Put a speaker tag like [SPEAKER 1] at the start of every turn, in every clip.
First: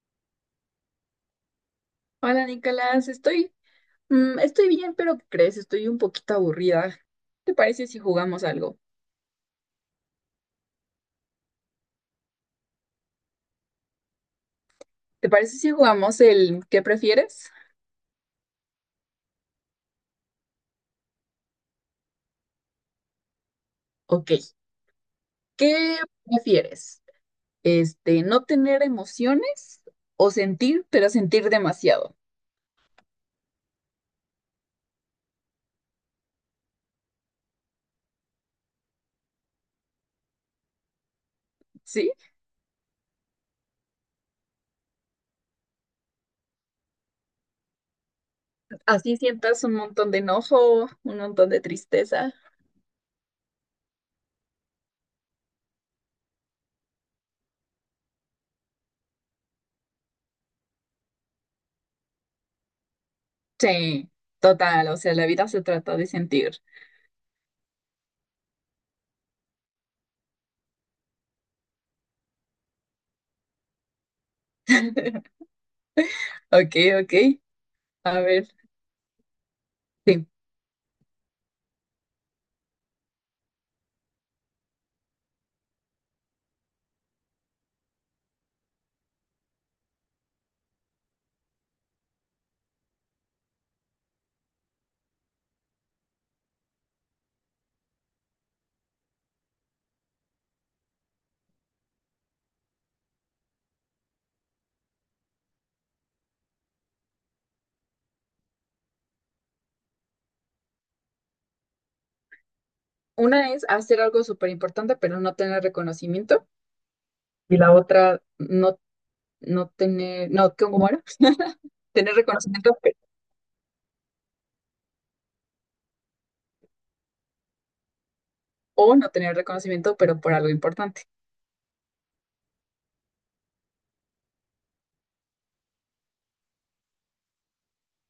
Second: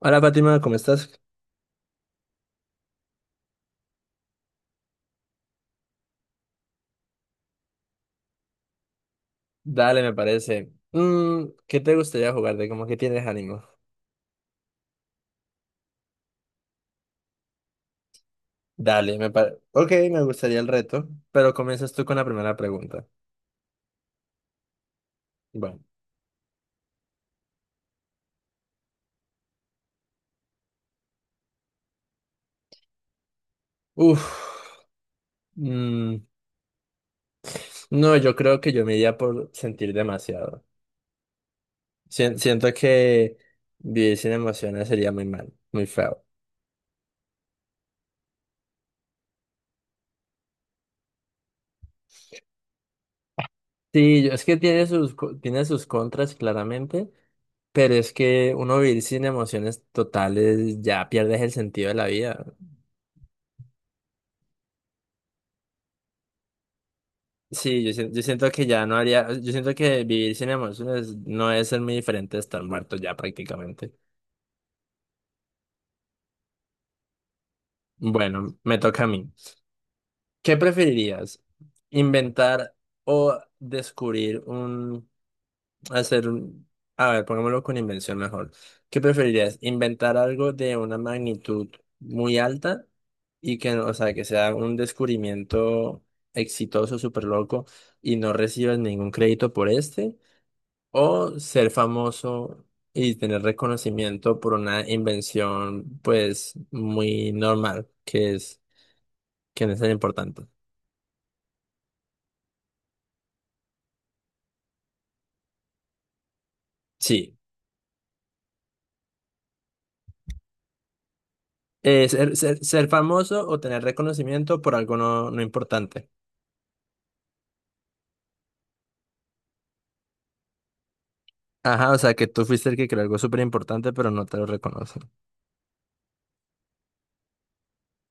[SPEAKER 1] Hola Fátima, ¿cómo estás?
[SPEAKER 2] Hola Nicolás, estoy bien, pero ¿qué crees? Estoy un poquito aburrida. ¿Te parece si jugamos algo?
[SPEAKER 1] Dale, me parece. ¿Qué te gustaría jugar? De como que tienes ánimo.
[SPEAKER 2] ¿Te parece si jugamos el ¿qué prefieres?
[SPEAKER 1] Dale, me parece. Ok, me gustaría el reto, pero comienzas tú con la primera pregunta.
[SPEAKER 2] Ok,
[SPEAKER 1] Bueno.
[SPEAKER 2] ¿qué prefieres? ¿No tener emociones o sentir, pero sentir demasiado?
[SPEAKER 1] Uf. mm, no, yo creo que yo me iría por sentir demasiado.
[SPEAKER 2] ¿Sí?
[SPEAKER 1] Siento que vivir sin emociones sería muy mal, muy feo.
[SPEAKER 2] Así sientas un montón de enojo, un montón de tristeza.
[SPEAKER 1] Sí, es que tiene tiene sus contras, claramente, pero es que uno vivir sin emociones totales ya pierdes el sentido de la vida.
[SPEAKER 2] Sí, total, o sea, la vida se trata de sentir.
[SPEAKER 1] Sí, yo, yo siento que ya no haría, yo siento que vivir sin emociones no es ser muy diferente de estar muerto ya prácticamente.
[SPEAKER 2] Ok, ok. A ver,
[SPEAKER 1] Bueno, me toca a mí.
[SPEAKER 2] sí.
[SPEAKER 1] ¿Qué preferirías? ¿Inventar o descubrir un, hacer un, a ver, pongámoslo con invención mejor. ¿Qué preferirías? ¿Inventar algo de una magnitud muy alta y que, o sea, que sea un descubrimiento exitoso, súper loco y no recibas ningún crédito por este? ¿O ser famoso y tener reconocimiento por una invención, pues, muy normal, que no es tan importante?
[SPEAKER 2] Una es hacer algo súper importante, pero no tener reconocimiento.
[SPEAKER 1] Sí.
[SPEAKER 2] Y la otra no, no tener, no, ¿cómo era?
[SPEAKER 1] Eh,
[SPEAKER 2] Tener
[SPEAKER 1] ser, ser,
[SPEAKER 2] reconocimiento
[SPEAKER 1] ser famoso o tener reconocimiento por algo no importante.
[SPEAKER 2] o no tener reconocimiento, pero por algo importante.
[SPEAKER 1] Ajá, o sea, que tú fuiste el que creó algo súper importante, pero no te lo reconocen.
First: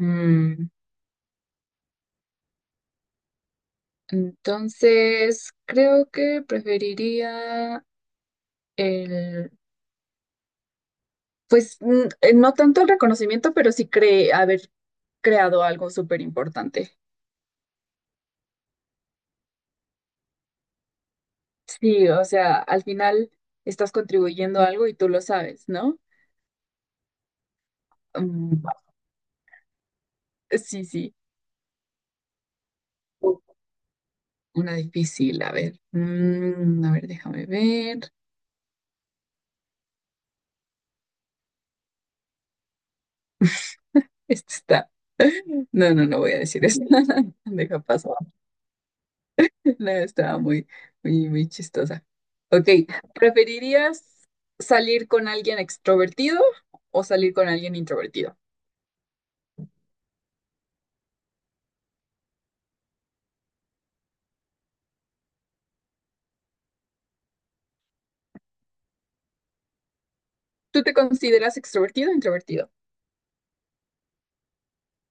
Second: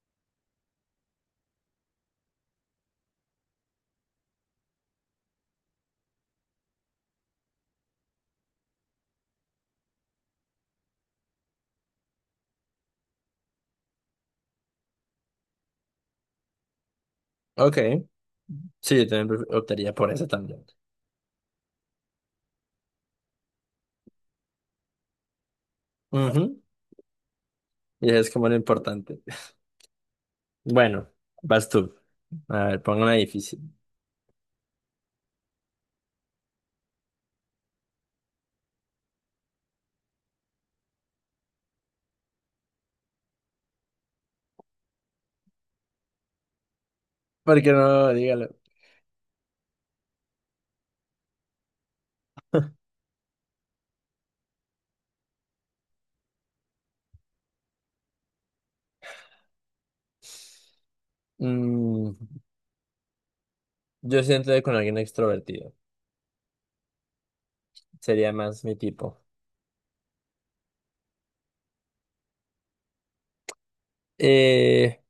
[SPEAKER 2] Mm, entonces, creo que preferiría el, pues no tanto el reconocimiento, pero sí cre haber creado algo súper importante.
[SPEAKER 1] Ok. Sí, yo también optaría por eso también.
[SPEAKER 2] Sí, o sea, al final estás contribuyendo a algo y tú lo sabes, ¿no?
[SPEAKER 1] Ujú. Y es como lo
[SPEAKER 2] Mm,
[SPEAKER 1] importante.
[SPEAKER 2] sí,
[SPEAKER 1] Bueno,
[SPEAKER 2] sí.
[SPEAKER 1] vas tú. A ver, pongo una difícil.
[SPEAKER 2] Una difícil, a ver. A ver, déjame ver. Este está. No, no, no voy a decir eso.
[SPEAKER 1] Porque
[SPEAKER 2] Deja
[SPEAKER 1] no,
[SPEAKER 2] paso.
[SPEAKER 1] dígalo.
[SPEAKER 2] No, estaba muy, muy, muy chistosa. Ok, ¿preferirías salir con alguien extrovertido o salir con alguien introvertido?
[SPEAKER 1] Mm. Yo siento que con alguien extrovertido. Sería más mi tipo.
[SPEAKER 2] ¿Tú te consideras extrovertido o introvertido?
[SPEAKER 1] Eh,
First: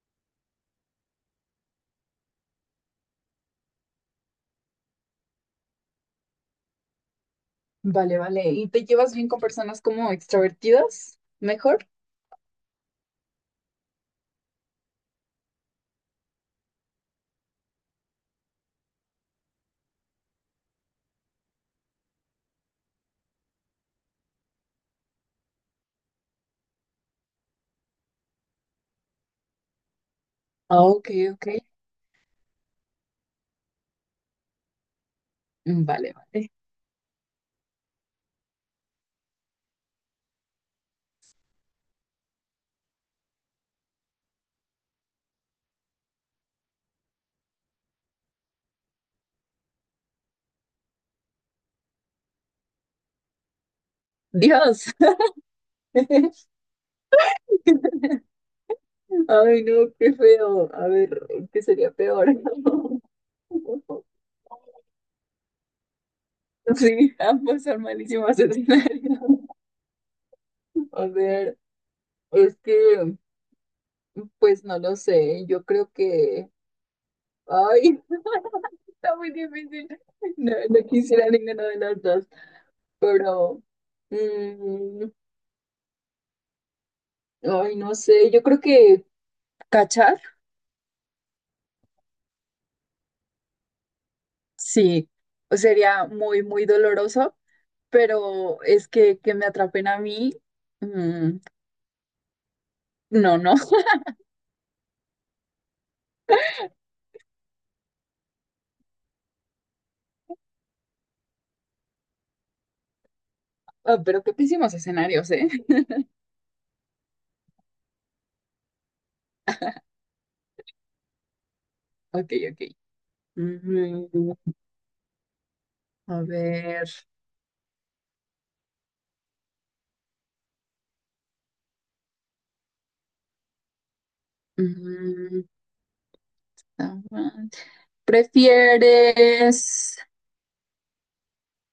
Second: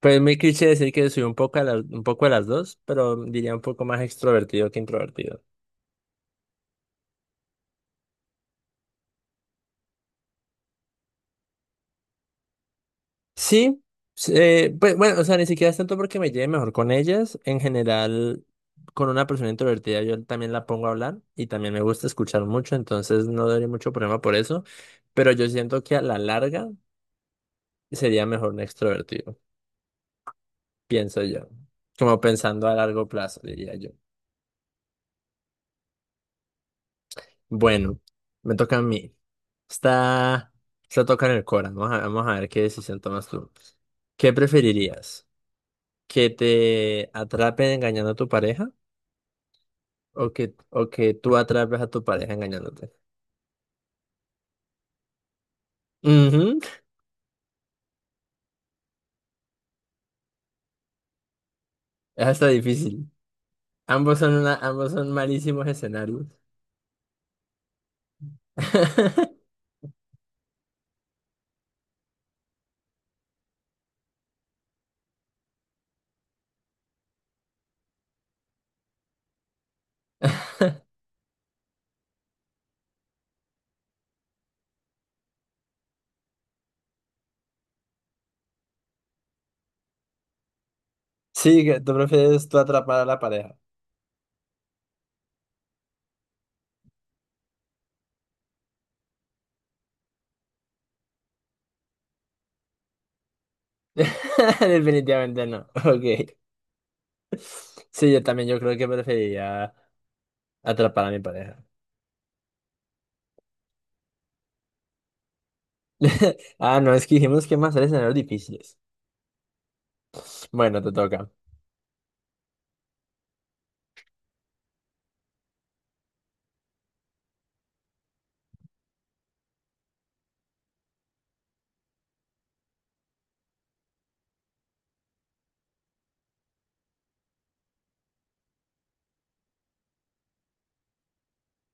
[SPEAKER 1] pues es muy cliché decir que soy un poco a las, un poco de las dos, pero diría un poco más extrovertido que introvertido.
[SPEAKER 2] Vale, vale. ¿Y te llevas bien con personas como extrovertidas? ¿Mejor?
[SPEAKER 1] Sí, s- pues bueno, o sea, ni siquiera es tanto porque me lleve mejor con ellas. En general, con una persona introvertida yo también la pongo a hablar y también me gusta escuchar mucho, entonces no daría mucho problema por eso. Pero yo siento que a la larga sería mejor un extrovertido,
[SPEAKER 2] Ah, ok,
[SPEAKER 1] pienso
[SPEAKER 2] ok.
[SPEAKER 1] yo. Como pensando a largo plazo, diría yo.
[SPEAKER 2] Mm, vale, vale.
[SPEAKER 1] Bueno, me toca a mí. Está, está toca en el Cora. Vamos a ver qué decisión tomas tú. ¿Qué preferirías? ¿Que te atrapen engañando a tu pareja? ¿O que tú atrapes a tu pareja engañándote?
[SPEAKER 2] Dios.
[SPEAKER 1] Ujú.
[SPEAKER 2] Ay, no, qué feo. A ver, ¿qué sería
[SPEAKER 1] Es
[SPEAKER 2] peor?
[SPEAKER 1] hasta difícil. Ambos son malísimos escenarios.
[SPEAKER 2] Sí, ambos son malísimos escenarios. A ver, es que, pues no lo sé, yo creo que, ay, está muy difícil. No, no quisiera ninguno de los dos, pero, mm, ay, no sé, yo creo que cachar,
[SPEAKER 1] Sí, que tú prefieres tú atrapar a la pareja.
[SPEAKER 2] sí, sería muy, muy doloroso, pero es que me atrapen a mí, mm, no, no.
[SPEAKER 1] Definitivamente no. Ok. Sí, yo también yo creo que preferiría atrapar a mi pareja.
[SPEAKER 2] Ah, pero qué pésimos escenarios, ¿eh?
[SPEAKER 1] Ah, no, es que dijimos que más hacer escenarios difíciles. Bueno, te toca.
[SPEAKER 2] Ok, ok. Mm, a ver. Mm, Está mal. ¿Prefieres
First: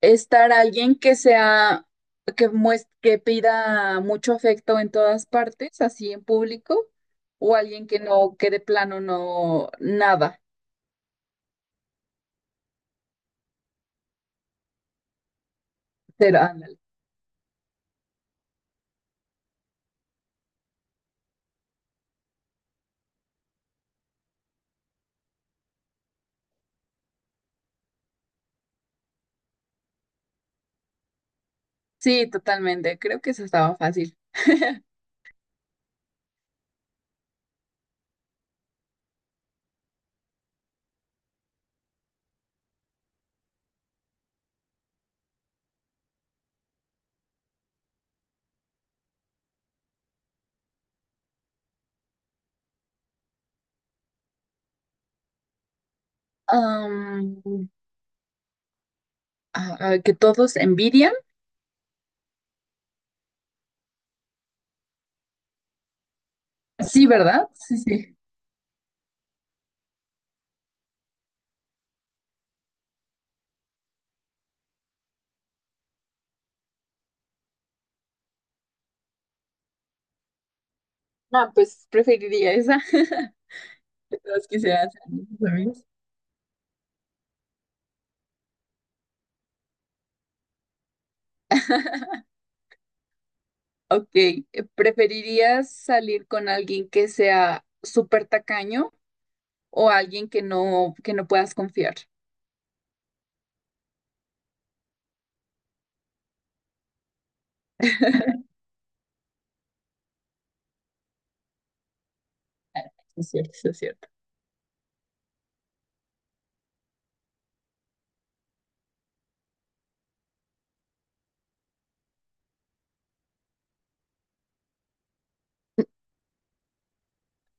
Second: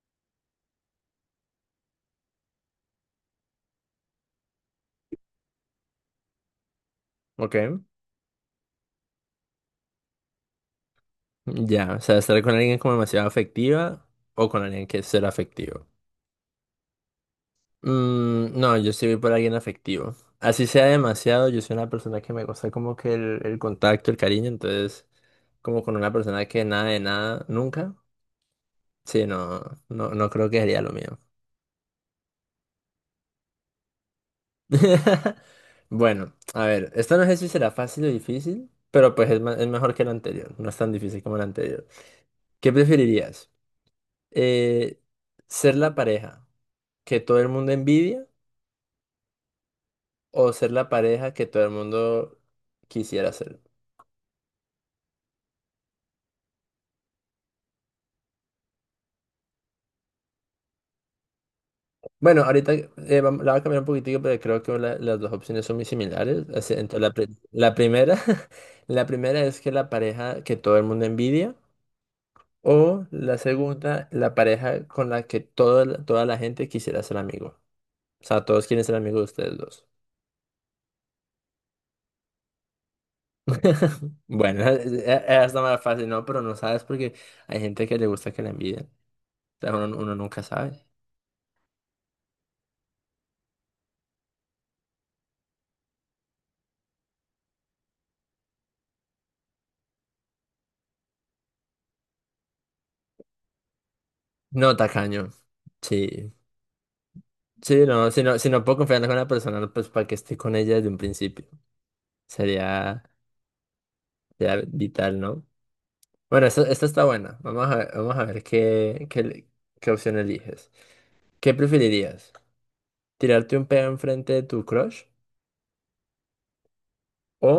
[SPEAKER 2] estar alguien que sea, que pida mucho afecto en todas partes, así en público, o
[SPEAKER 1] Ok.
[SPEAKER 2] alguien que no, que de plano no, nada?
[SPEAKER 1] Ya, o sea, estar con alguien como demasiado afectiva o con alguien que es ser afectivo.
[SPEAKER 2] Pero, ándale.
[SPEAKER 1] Mm, no, yo sí voy por alguien afectivo. Así sea demasiado, yo soy una persona que me gusta como que el contacto, el cariño, entonces como con una persona que nada de nada, nunca. Sí, no, no creo que sería lo mío.
[SPEAKER 2] Sí, totalmente. Creo que eso estaba fácil.
[SPEAKER 1] Bueno, a ver, esta no sé si será fácil o difícil, pero pues es mejor que la anterior, no es tan difícil como la anterior. ¿Qué preferirías? Eh, ¿Ser la pareja que todo el mundo envidia o ser la pareja que todo el mundo quisiera ser?
[SPEAKER 2] Am, a que todos envidian.
[SPEAKER 1] Bueno, ahorita la voy a cambiar un poquitico, pero creo que las dos opciones son muy similares. Así, entonces,
[SPEAKER 2] Sí, ¿verdad?
[SPEAKER 1] la
[SPEAKER 2] Sí, sí.
[SPEAKER 1] primera, la primera es que la pareja que todo el mundo envidia o la segunda, la pareja con la que toda la gente quisiera ser amigo. O sea, todos quieren ser amigos de ustedes dos.
[SPEAKER 2] No, pues preferiría esa. Que todos
[SPEAKER 1] Bueno,
[SPEAKER 2] quisieran ser mis
[SPEAKER 1] está más
[SPEAKER 2] amigos.
[SPEAKER 1] fácil, ¿no? Pero no sabes porque hay gente que le gusta que la envidien. O sea, uno nunca sabe.
[SPEAKER 2] Ok, ¿preferirías salir con alguien que sea súper tacaño o alguien que no puedas confiar?
[SPEAKER 1] No, tacaño. Sí. Sí, no, si no puedo confiar en una persona, pues para que esté con ella desde un principio. Sería,
[SPEAKER 2] Es cierto, sí es cierto.
[SPEAKER 1] sería vital, ¿no? Bueno, esta está buena. Vamos a ver qué opción eliges. ¿Qué preferirías? ¿Tirarte un pedo enfrente de tu crush? ¿O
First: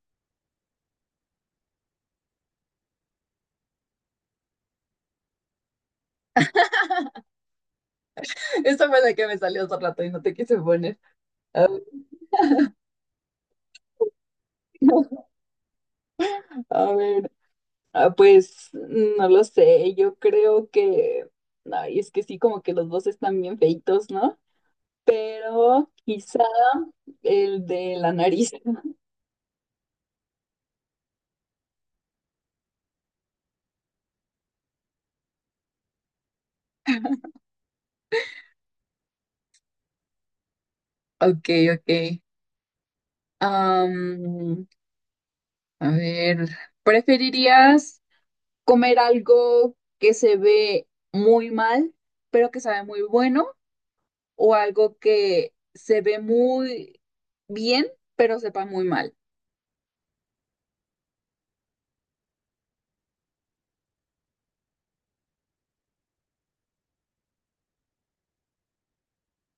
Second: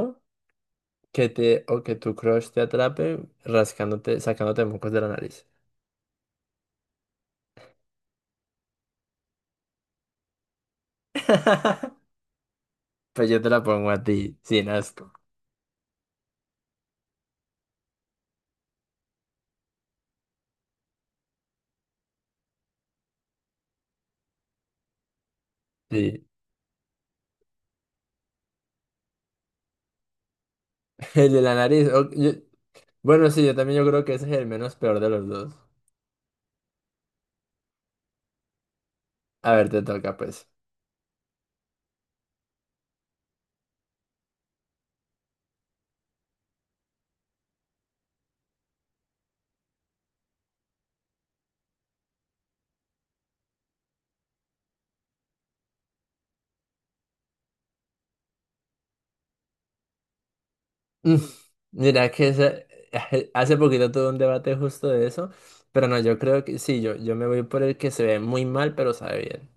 [SPEAKER 1] ¿o que tu crush te atrape rascándote, sacándote mocos de la nariz?
[SPEAKER 2] Esta fue la que me salió hace rato y no te quise poner. A ver,
[SPEAKER 1] Pues yo te la pongo a ti, sin asco.
[SPEAKER 2] a ver, ah, pues no lo sé, yo creo que, ay, es que sí, como que los dos están bien feitos, ¿no? Pero
[SPEAKER 1] Sí.
[SPEAKER 2] quizá el de la nariz.
[SPEAKER 1] El de la nariz. Bueno, sí, yo también yo creo que ese es el menos peor de los dos. A ver, te toca, pues.
[SPEAKER 2] Ok, ok. Am, a ver, ¿preferirías comer algo que se ve muy mal, pero que sabe muy bueno, o algo que se ve muy bien, pero sepa muy mal?
[SPEAKER 1] Mm, Mira que ese- hace poquito tuve un debate justo de eso, pero no, yo creo que sí, yo me voy por el que se ve muy mal, pero sabe bien.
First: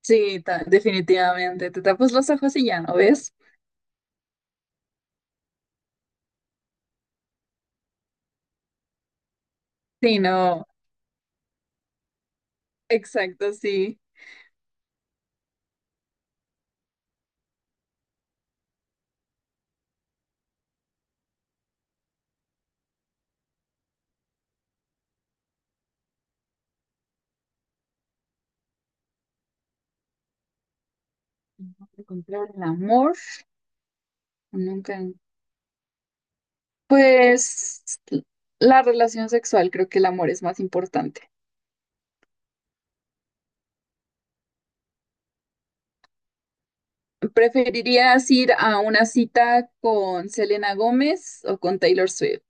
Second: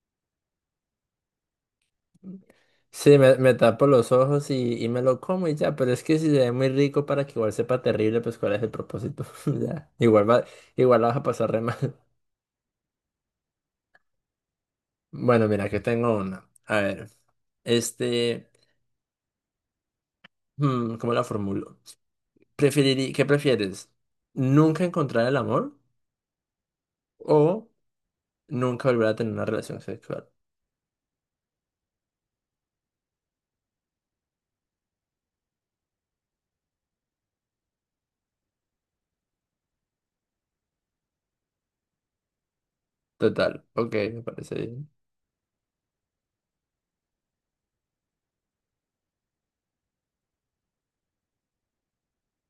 [SPEAKER 2] Sí, definitivamente. Te tapas los ojos y ya no
[SPEAKER 1] Sí,
[SPEAKER 2] ves.
[SPEAKER 1] me tapo los ojos y me lo como y ya, pero es que si se ve muy rico para que igual sepa terrible, pues cuál es el propósito. Ya,
[SPEAKER 2] Sí,
[SPEAKER 1] igual va,
[SPEAKER 2] no,
[SPEAKER 1] igual la vas a pasar re mal.
[SPEAKER 2] exacto, sí.
[SPEAKER 1] Bueno, mira, que tengo una. A ver, este, ¿cómo la formulo? ¿Qué prefieres? ¿Nunca encontrar el amor o nunca volver a tener una relación sexual?
[SPEAKER 2] Encontrar el amor, nunca. Pues la relación sexual, creo que el amor es más importante.
[SPEAKER 1] Total, ok, me parece bien.
[SPEAKER 2] ¿Preferirías ir a una cita con Selena Gómez o con Taylor Swift?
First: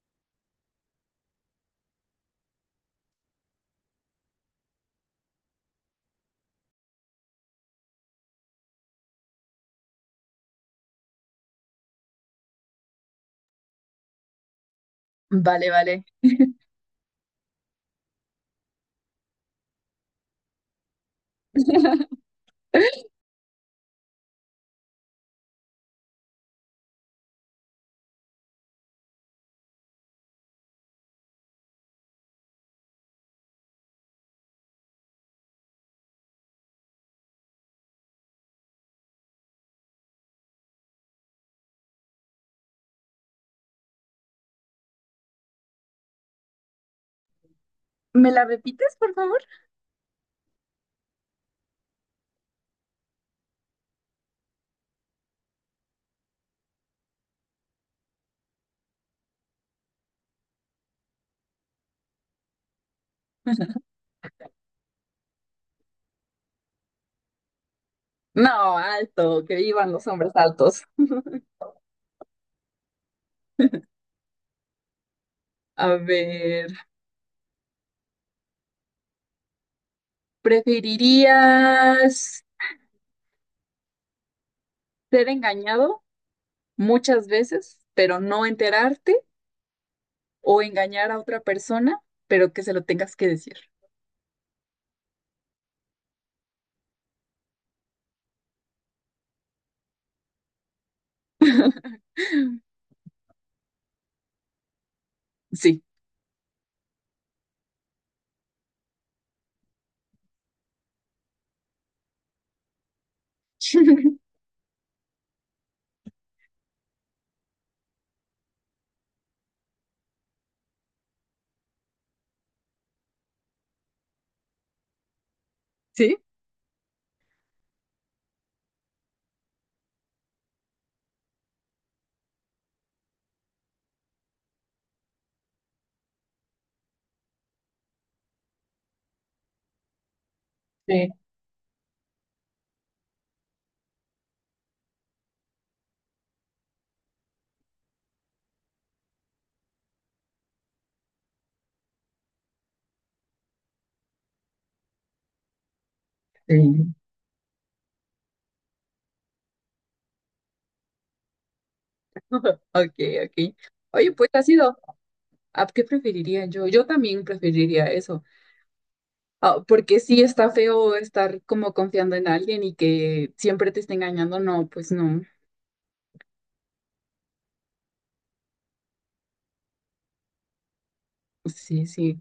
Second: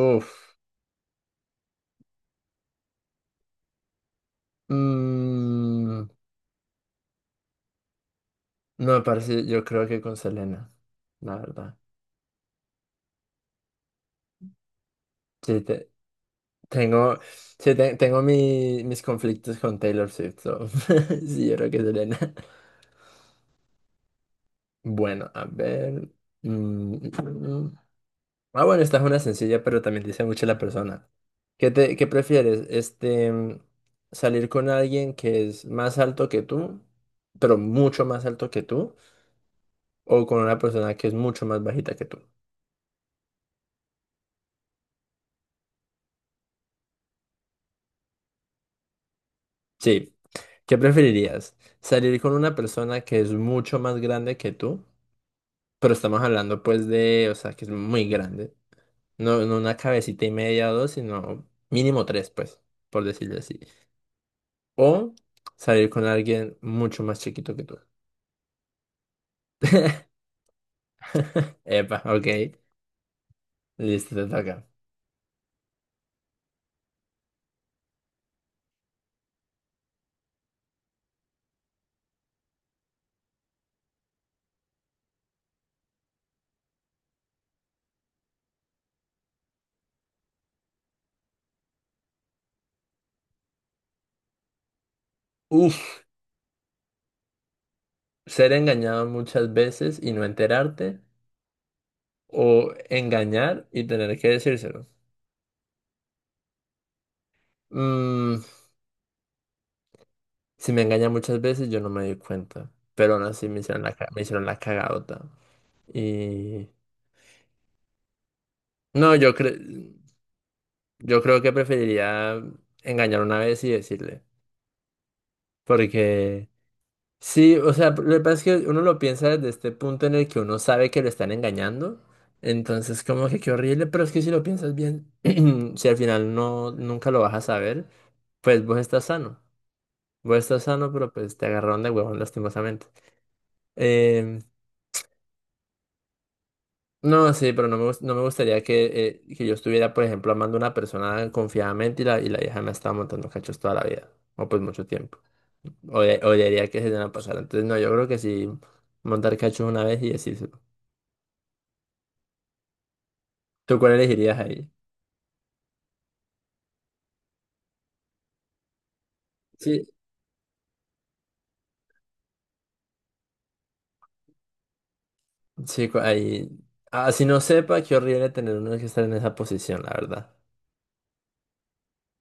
[SPEAKER 1] Uf, mm, no me parece, yo creo que con Selena, la verdad. Sí,
[SPEAKER 2] Vale, vale.
[SPEAKER 1] tengo, tengo mis conflictos con Taylor Swift, so, sí, yo creo que Selena. Bueno, a ver. mm, Ah, bueno, esta es una sencilla, pero también dice mucho la persona. ¿Qué prefieres? Salir con alguien que es más alto que tú, pero mucho más alto que tú, o con una persona que es mucho más bajita que tú.
[SPEAKER 2] ¿Me la repites, por favor?
[SPEAKER 1] Sí. ¿Qué preferirías? ¿Salir con una persona que es mucho más grande que tú? Pero estamos hablando pues de, o sea, que es muy grande. No, no una cabecita y media o dos, sino mínimo tres, pues, por decirlo así. O salir con alguien mucho más chiquito que tú.
[SPEAKER 2] No, alto, que vivan los hombres altos.
[SPEAKER 1] Epa, ok. Listo, te toca.
[SPEAKER 2] A ver, ¿preferirías ser engañado muchas veces, pero no enterarte, o engañar a otra persona, pero que se lo tengas que decir?
[SPEAKER 1] Uf, ser engañado muchas veces y no enterarte. O engañar y tener que decírselo.
[SPEAKER 2] Sí.
[SPEAKER 1] Mm, si me engaña muchas veces, yo no me di cuenta. Pero aún así me
[SPEAKER 2] Sí.
[SPEAKER 1] hicieron me hicieron la cagadota. Y. No, yo, yo creo que preferiría engañar una vez y decirle.
[SPEAKER 2] Sí.
[SPEAKER 1] Porque. Sí, o sea, lo que pasa es que uno lo piensa desde este punto en el que uno sabe que lo están engañando, entonces como que qué horrible, pero es que si lo piensas bien, si al final no, nunca lo vas a saber, pues vos estás sano, pero pues te agarraron de huevón lastimosamente. Em, no, sí, pero no me gustaría que yo estuviera, por ejemplo, amando a una persona confiadamente y y la vieja me estaba montando cachos toda la vida, o pues mucho tiempo, o
[SPEAKER 2] Sí.
[SPEAKER 1] odiaría que se dieran a pasar, entonces no, yo creo que sí, montar cachos una vez y decírselo.
[SPEAKER 2] Ok, ok.
[SPEAKER 1] ¿Tú cuál
[SPEAKER 2] Oye, pues
[SPEAKER 1] elegirías
[SPEAKER 2] ha
[SPEAKER 1] ahí?
[SPEAKER 2] sido. ¿A qué preferiría yo? Yo también preferiría eso. Ah,
[SPEAKER 1] Sí,
[SPEAKER 2] porque sí está feo estar como confiando en alguien y que siempre te esté engañando. No, pues no.
[SPEAKER 1] chico, ahí. Así no sepa, qué horrible tener uno que estar en esa posición, la verdad.
[SPEAKER 2] Pues sí, sí.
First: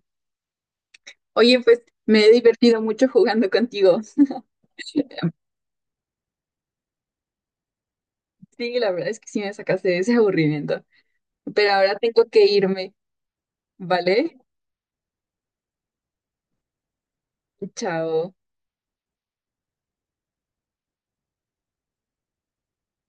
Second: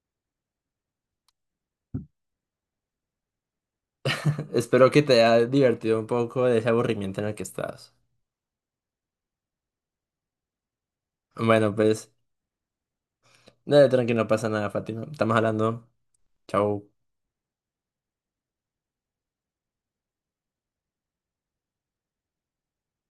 [SPEAKER 2] Oye, pues me he divertido mucho jugando contigo.
[SPEAKER 1] Espero que te haya divertido un poco de ese aburrimiento en el que estás.
[SPEAKER 2] Sí, la verdad es que sí me sacaste de ese aburrimiento. Pero
[SPEAKER 1] Bueno,
[SPEAKER 2] ahora
[SPEAKER 1] pues,
[SPEAKER 2] tengo que irme,
[SPEAKER 1] dale, tranqui, no
[SPEAKER 2] ¿vale?
[SPEAKER 1] pasa nada, Fátima. Estamos hablando. Chao.
[SPEAKER 2] Chao.